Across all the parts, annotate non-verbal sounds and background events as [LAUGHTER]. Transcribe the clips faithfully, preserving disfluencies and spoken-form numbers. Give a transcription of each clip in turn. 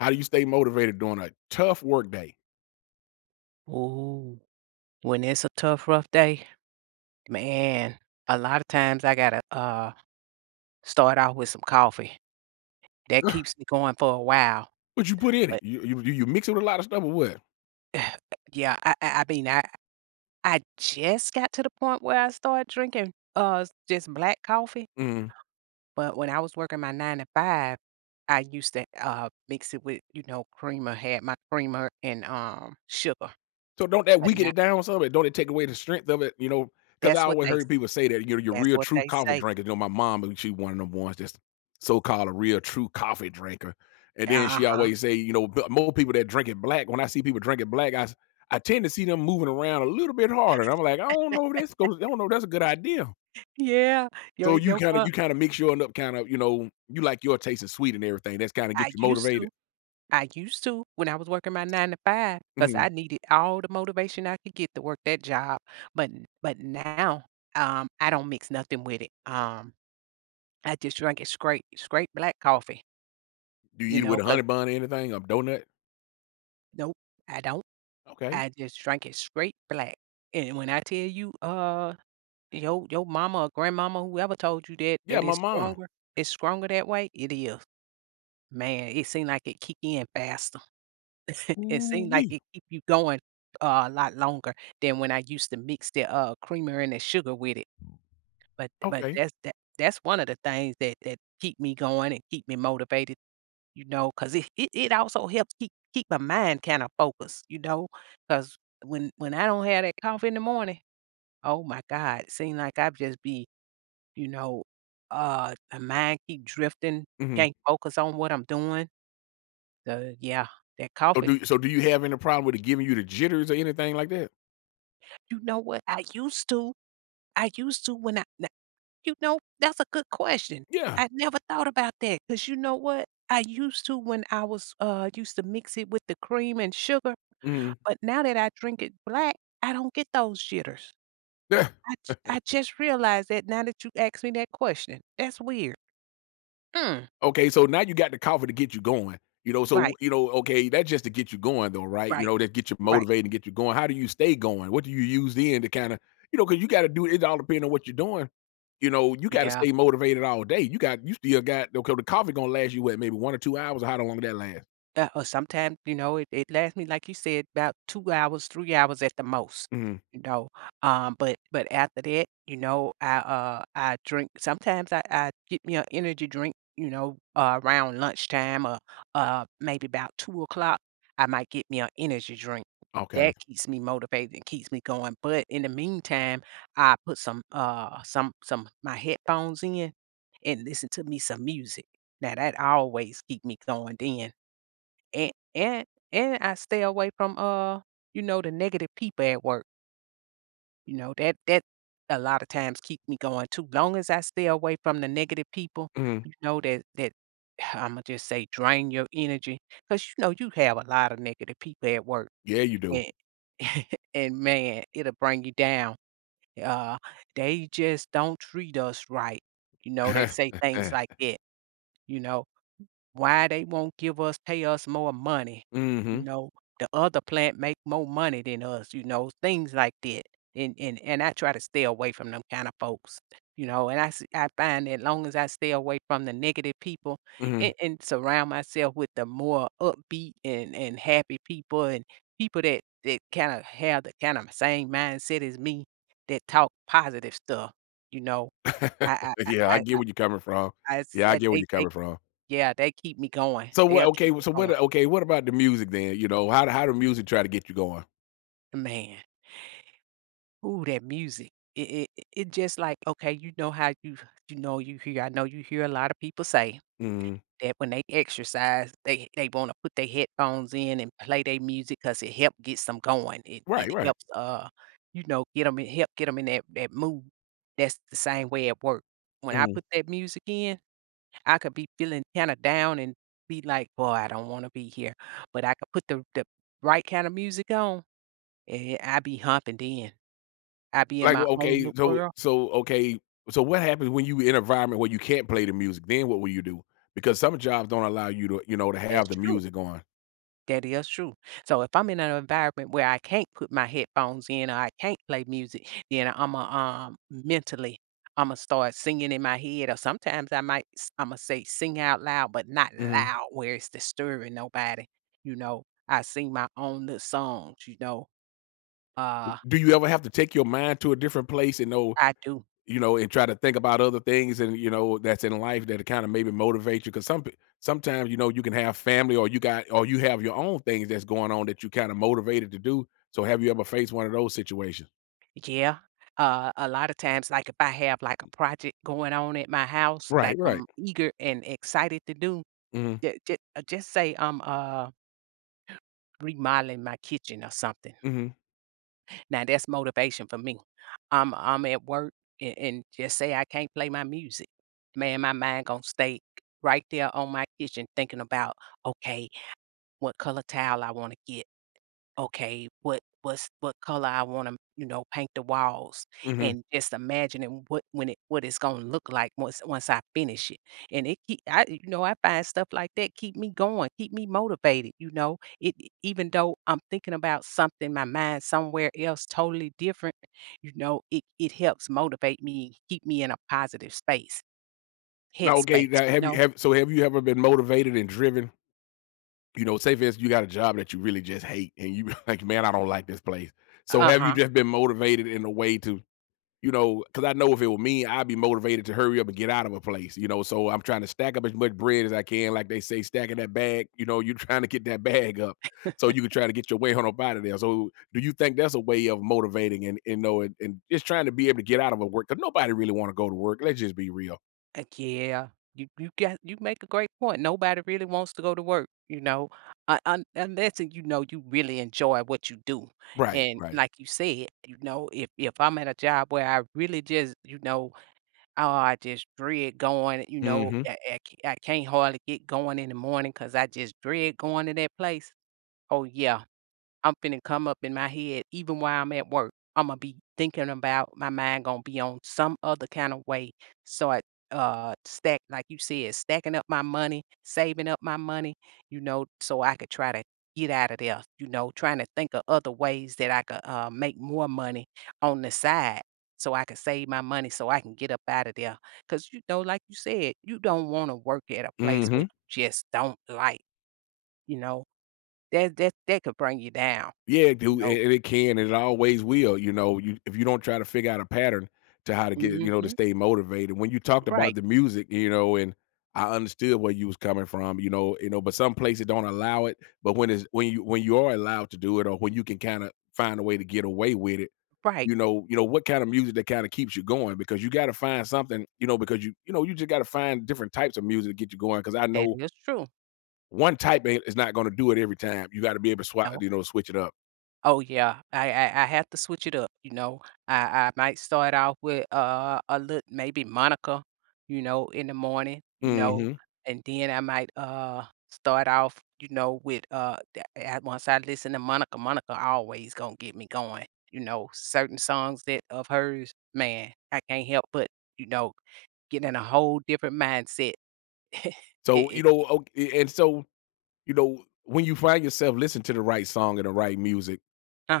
How do you stay motivated during a tough work day? Ooh, when it's a tough, rough day, man, a lot of times I gotta, uh, start out with some coffee. That Ugh. keeps me going for a while, What you put in it? but You you you you mix it with a lot of stuff or what? [SIGHS] yeah, I I I mean, I I just got to the point where I started drinking, uh, just black coffee, Mhm. but when I was working my nine to five, I used to, uh, mix it with, you know, creamer, had my creamer and, um, sugar, So don't that but weaken now it down some? Don't it take away the strength of it? You know, because I that's what always they heard people say that, you know, your that's real what true they coffee say. drinker. You know, my mom, she one of them ones that's so-called a real true coffee drinker. And then she Uh-huh. always say, you know, "But more people that drink it black. When I see people drinking black, I s- I tend to see them moving around a little bit harder. And I'm like, I don't know if that's goes, I don't know if that's a good idea. Yeah, your So you your, kinda uh you kinda mix yours up kinda, you know, you like your taste is sweet and everything, that's kinda I get you used motivated. to I used to when I was working my nine to five, cause I Mhm. needed all the motivation I could get to work that job, but n but now, um, I don't mix nothing with it, um, I just drink it straight straight black coffee, Do you you eat it with know, a cause honey bun or anything, a donut. nope, I don't, Okay. I just drink it straight black, and when I tell you, uh, your your mama or grandmama, whoever told you that Yeah, that my it's mom. stronger it's stronger that way, it is. Man, it seemed like it kick in faster. [LAUGHS] It seemed like Ooh-wee. it keep you going, uh, a lot longer than when I used to mix the, uh, creamer and the sugar with it, but but Okay. that's that that's one of the things that that keep me going and keep me motivated, you know, 'cause it it it also helps keep keep my mind kinda focused, you know, cause when when I don't have that coffee in the morning, oh my god, it seem like I just be, you know, uh, my mind keep drifting, Mhm. can't focus on what I'm doing, so yeah, that So coffee do so do you have any problem with it giving you the jitters or anything like that? you know what? I used to I used to when I n you know, that's a good question. Yeah. I never thought about that because you know what? I used to when I was, uh, used to mix it with the cream and sugar, Mhm. but now that I drink it black, I don't get those jitters. [LAUGHS] I j I just realized that now that you asked me that question. That's weird. Mm, Okay, so now you got the coffee to get you going, you know, so, right, you know, okay, that's just to get you going though, right? You right, know, that get you right. motivated and get you going. How do you stay going? What do you use then to kinda you know, 'cause you gotta do it all depending on what you're doing. You know, you gotta Yeah. stay motivated all day. You got you still got okay, the coffee gonna last you what, maybe one or two hours or how long that lasts? Uh, or sometimes, you know, it it lasts me, like you said, about two hours, three hours at the most, Mhm, you know, um, but but after that, you know, I, uh, I drink sometimes I I get me an energy drink, you know, uh, around lunchtime or, uh, maybe about two o'clock. I might get me an energy drink. okay. That keeps me motivated and keeps me going, but in the meantime, I put some, uh, some some my headphones in and listen to me some music. Now that always keep me going then. And and and I stay away from, uh, you know, the negative people at work, you know, that that a lot of times keep me going too. Long as I stay away from the negative people, Mhm. you know, that that [SIGHS] Imma just say drain your energy because you know, you have a lot of negative people at work, Yeah, you do. and [LAUGHS] and man, it'll bring you down. Uh, "They just don't treat us right," you know, they say things like [LAUGHS] that, you know? Why they won't give us pay us more money, you Mhm, know? The other plant make more money than us, you know, things like that. And and and I try to stay away from them kind of folks, you know, and I s I find that long as I stay away from the negative people mhm. and, and surround myself with the more upbeat and, and happy people and people that, that kind of have the kind of same mindset as me that talk positive stuff, you know. I [LAUGHS] I Yeah, I I I get where you're coming from. I I s Yeah, I I get where they you're they coming from. yeah, they keep me going. So They'll what? keep Okay, me so what? going. Okay, what about the music then? You know, how how the music try to get you going? Man, ooh, that music. It it it it just like, okay, you know how you you know you hear I know you hear a lot of people say Mm. that when they exercise, they they wanna put their headphones in and play their music 'cause it help gets 'em going. It it Right, right. helps, uh, you know, get them in help get them in that that mood. That's the same way at work. When I Mm. put that music in, I could be feeling kinda down and be like, "Boy, I don't wanna be here." But I could put the the right kind of music on. Yeah, I be humping then. I be in Like my own okay, little so world. so okay, so what happens when you in an environment where you can't play the music? Then what will you do? Because some jobs don't allow you to you know to That's have the true. music on. That is true. So if I'm in an environment where I can't put my headphones in or I can't play music, then I am a um, mentally, Imma start singing in my head, or sometimes I might s Imma say sing out loud, but not Mhm. loud where it's disturbing nobody, you know? I sing my own little songs, you know? Uh, Do you ever have to take your mind to a different place and know I do. you know, and try to think about other things and you know that's in life that kind of maybe motivate you. Because some sometimes you know you can have family or you got or you have your own things that's going on that you kind of motivated to do. So have you ever faced one of those situations? Yeah. Uh, a lot of times, like if I have like a project going on at my house, like Right. Right. I'm eager and excited to do, Hmm. ju- uh, just say I'm uh remodeling my kitchen or something. Hmm. Now that's motivation for me. I'm I'm at work and, and just say I can't play my music. Man, my mind gonna stay right there on my kitchen thinking about okay, what color tile I want to get, okay, what what's what color I wanna, you know, paint the walls, Hmm. and just imagining what when it what it's gonna look like once once I finish it, and it keep I you know, I find stuff like that keep me going, keep me motivated, you know? It e, even though I'm thinking about something, my mind somewhere else totally different, you know, it it helps motivate me, keep me in a positive space, Now, okay. headspace, Now, you have you know? have so have you ever been motivated and driven? You know, say for instance, you got a job that you really just hate, and you [LAUGHS] like, man, I don't like this place. So have you Uh-huh. just been motivated in a way to? You know, because I know if it were me, I'd be motivated to hurry up and get out of a place, you know. So I'm trying to stack up as much bread as I can, like they say, stacking that bag. You know, you're [LAUGHS] trying to get that bag up so you can try to get your way on up out of there. So, do you think that's a way of motivating and and know and, and just trying to be able to get out of a work? Because nobody really want to go to work. Let's just be real. Uh, yeah, you you got you make a great point. Nobody really wants to go to work, you know, uh, un unless and you know you really enjoy what you do, Right. and Right. like you said, you know, if if I'm at a job where I really just, you know, oh, I just dread going, you know, Hmm. I, I ca- I can't hardly get going in the morning because I just dread going to that place. Oh yeah, I'm finna come up in my head even while I'm at work. Imma be thinking about my mind gonna be on some other kind of way. So I uh stack like you said, stacking up my money, saving up my money, you know, so I could try to get out of there, you know, trying to think of other ways that I could uh, make more money on the side so I could save my money so I can get up out of there. Cause you know, like you said, you don't wanna work at a place where Hmm. you just don't like, you know. That that that could bring you down, Yeah, you dude, know. and it can, and it always will. You know, you if you don't try to figure out a pattern to how to get you Mm. know, to Mhm. stay motivated. When you talked Right, about the music, you know, and I understood where you was coming from, you know you know, but some places don't allow it, but when it's when you when you are allowed to do it or when you can kinda find a way to get away with it, right. you know you know, what kind of music that kinda keeps you going because you gotta find something, you know, because you you know, you just gotta find different types of music to get you going. Because I That know is true. one type ain't is not gonna do it every time. You gotta be able to swap, No. you know, switch it up. Oh, yeah. I I I have to switch it up, you know? I I might start off with, uh, a little maybe Monica, you know, in the morning, you know? Mhm. And then I might, uh, start off, you know, with, uh, the a once I listen to Monica, Monica always gonna get me going, you know? Certain songs that of hers, man, I can't help but, you know, get in a whole different mindset. [LAUGHS] It So, you it know, o and so, you know, when you find yourself listening to the right song and the right music,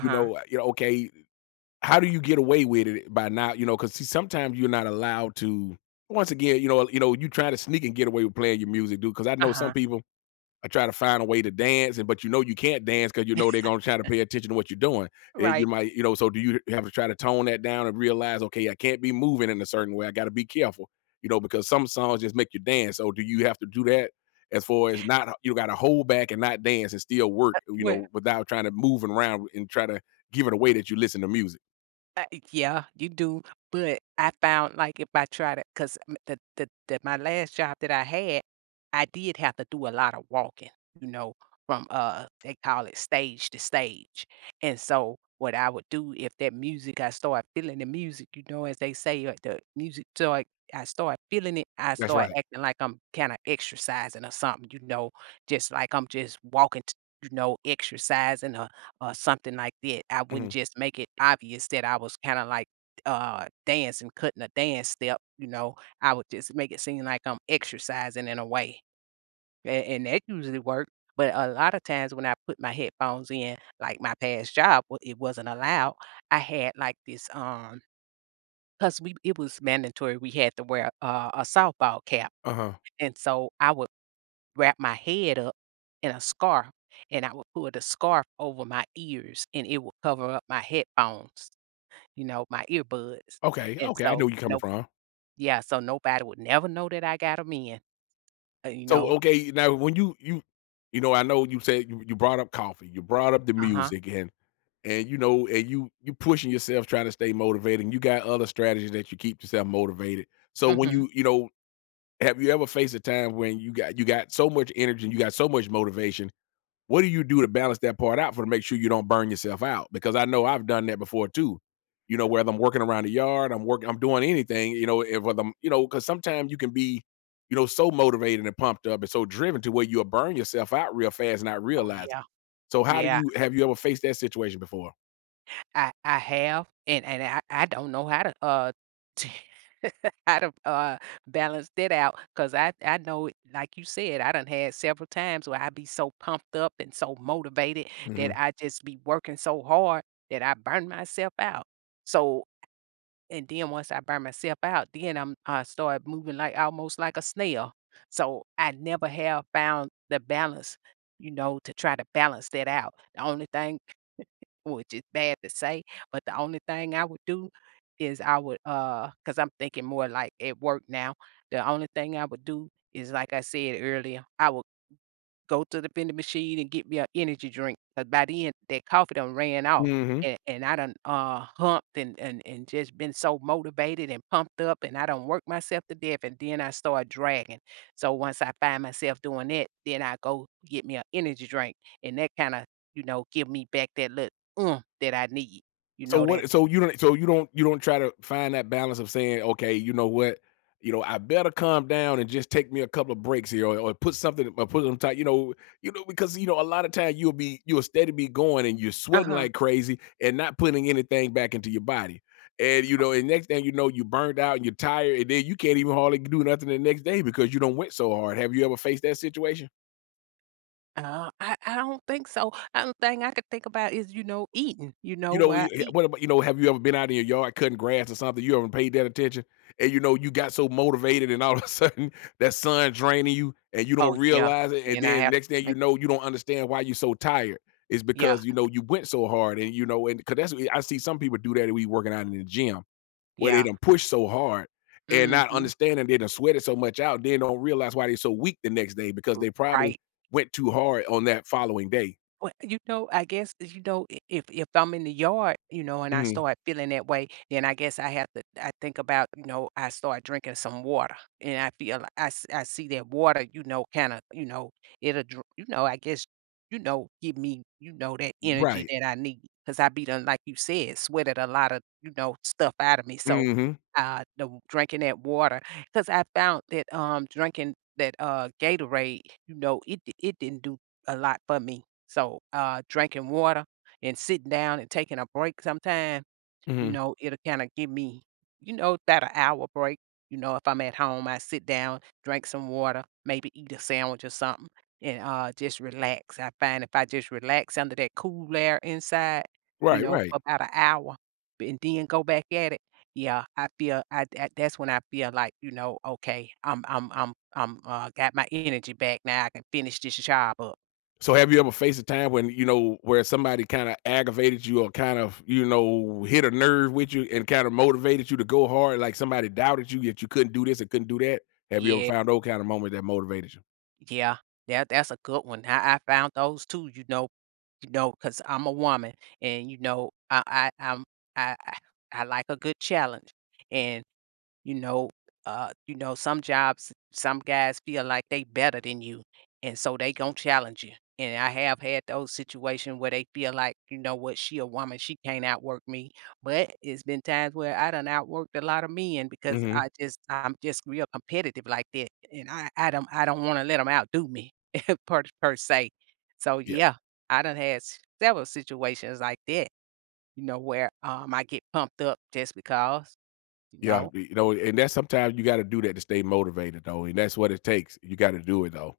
you know you know, okay, how do you get away with it by not you know, 'cause see, sometimes you're not allowed to once again, you know you know, you try to sneak and get away with playing your music, dude. Because I know uh-huh. some people I try to find a way to dance, and but you know you can't dance because you know they're gonna try to pay attention to what you're doing. And Right. you might, you know, so do you have to try to tone that down and realize, okay, I can't be moving in a certain way. I got to be careful, you know, because some songs just make you dance. So do you have to do that as far as not you got to hold back and not dance and still work, you Well, know, without trying to move around and try to give it away that you listen to music. uh, yeah, you do, but I found, like, if I try to, cause the the the my last job that I had, I did have to do a lot of walking, you know, from, uh, they call it stage to stage, and so what I would do if that music I start feeling the music, you know, as they say, uh, the music start I start feeling it, I That's start right. acting like I'm kinda exercising or something, you know, just like I'm just walking t you know, exercising or something like that. I wouldn't Mhm. just make it obvious that I was kinda like, uh, dancing, cutting a dance step, you know, I would just make it seem like I'm exercising in a way, a and that usually worked, but a lot of times when I put my headphones in, like my past job, w it wasn't allowed, I had like this, um, cause we it was mandatory, we had to wear, uh, a softball cap, Uh huh. and so I would wrap my head up in a scarf, and I would put the scarf over my ears, and it would cover up my headphones, you know, my earbuds, Okay. and Okay. I know so where you're coming no from. yeah, so nobody would never know that I got 'em in, uh, you So, know. okay, now when you you you know, I know you said you you brought up coffee, you brought up the Uh-huh. music and and, you know, and you you pushing yourself trying to stay motivated and you got other strategies that you keep yourself motivated. So when Mhm. you you know, have you ever faced a time when you got you got so much energy and you got so much motivation, what do you do to balance that part out for to make sure you don't burn yourself out? Because I know I've done that before too. You know, whether I'm working around the yard, I'm working, I'm doing anything. You know, if whether I'm, you know, because sometimes you can be, you know, so motivated and pumped up and so driven to where you'll burn yourself out real fast, not Oh, realizing yeah. it. So, how do Yeah. you have you ever faced that situation before? I I have, and and I I don't know how to, uh, [LAUGHS] how to, uh, balance that out because I I know it like you said, I done had several times where I be so pumped up and so motivated Hmm. that I just be working so hard that I burn myself out. So and then once I burn myself out, then I'm I start moving like almost like a snail. So I never have found the balance, you know, to try to balance that out. The only thing, which is bad to say, but the only thing I would do is I would, uh, because 'cause I'm thinking more like at work now, the only thing I would do is, like I said earlier, I would go to the vending machine and get me a energy drink. Cause by then, that coffee done ran off, Hmm. and and I done, uh, humped and and and just been so motivated and pumped up, and I done worked myself to death, and then I start dragging. So once I find myself doing that, then I go get me an energy drink, and that kinda, you know, give me back that look oomph that I need, you So know, that what lit. so you don't so you don't you don't try to find that balance of saying, "Okay, you know what? You know, I better calm down and just take me a couple of breaks here or, or put something or put some time, you know, you know, because you know, a lot of time you'll be you'll steady be going and you're sweating Uh-huh. like crazy and not putting anything back into your body. And you know, and next thing you know, you burned out and you're tired, and then you can't even hardly do nothing the next day because you don't went so hard. Have you ever faced that situation? Uh, I I don't think so. Only thing I could think about is, you know, eating, you know, You know, what I you yeah, eat. what about you know, have you ever been out in your yard cutting grass or something, you haven't paid that attention, and, you know, you got so motivated and all of a [LAUGHS] sudden that sun draining you and you Oh, don't yeah, realize it, and and I then have next to thing you drink. know, you don't understand why you're so tired. It's Yeah. because, you know, you went so hard and, you know, and because that's what I see some people do that we working out in the gym where they Yeah. done push so hard and not Mhm. understanding they done sweated so much out, then don't realize why they are so weak the next day because they probably Right. went too hard on that following day. Well, you know, I guess, you know, I if if I'm in the yard, you know, and I Mhm. start feeling that way, then I guess I have to I think about, you know, I start drinking some water, and I feel like I s I see that water, you know, kinda, you know, it'll dr you know, I guess, you know, give me, you know, that energy Right. that I need because I be done, like you said, sweated a lot of you know, stuff out of me, so, Mhm. uh, the drinking that water because I found that, um, drinking that, uh, Gatorade, you know, it di it didn't do a lot for me. So, uh, drinking water and sitting down and taking a break sometime, you Mhm. know, it'll kinda give me, you know, about an hour break. You know, if I'm at home, I sit down, drink some water, maybe eat a sandwich or something, and, uh, just relax. I find if I just relax under that cool air inside, you Right, know, for right. about an hour, b and then go back at it, yeah, I feel I I that's when I feel like, you know, "Okay, I'm I'm I'm I'm, uh, got my energy back now, I can finish this job up." So have you ever faced a time when, you know, where somebody kinda aggravated you or kind of, you know, hit a nerve with you and kinda motivated you to go hard, like somebody doubted you that you couldn't do this and couldn't do that? Have you ever Yeah. found those kind of moments that motivated you? Yeah, that that's a good one. I, I found those too. You know, you know, because I'm a woman, and you know, I I I'm, I I I like a good challenge, and you know, uh, you know, some jobs, some guys feel like they better than you, and so they gonna challenge you. And I have had those situations where they feel like, you know what, she a woman, she can't outwork me. But it's been times where I done outworked a lot of men because Mhm. I just I'm just real competitive like that, and I I don't I don't want to let them outdo me [LAUGHS] per per se. So Yeah, yeah, I done had s- several situations like that, you know, where um I get pumped up just because, you yeah, know. you know, and that's sometimes you gotta do that to stay motivated though, and that's what it takes. You gotta do it though.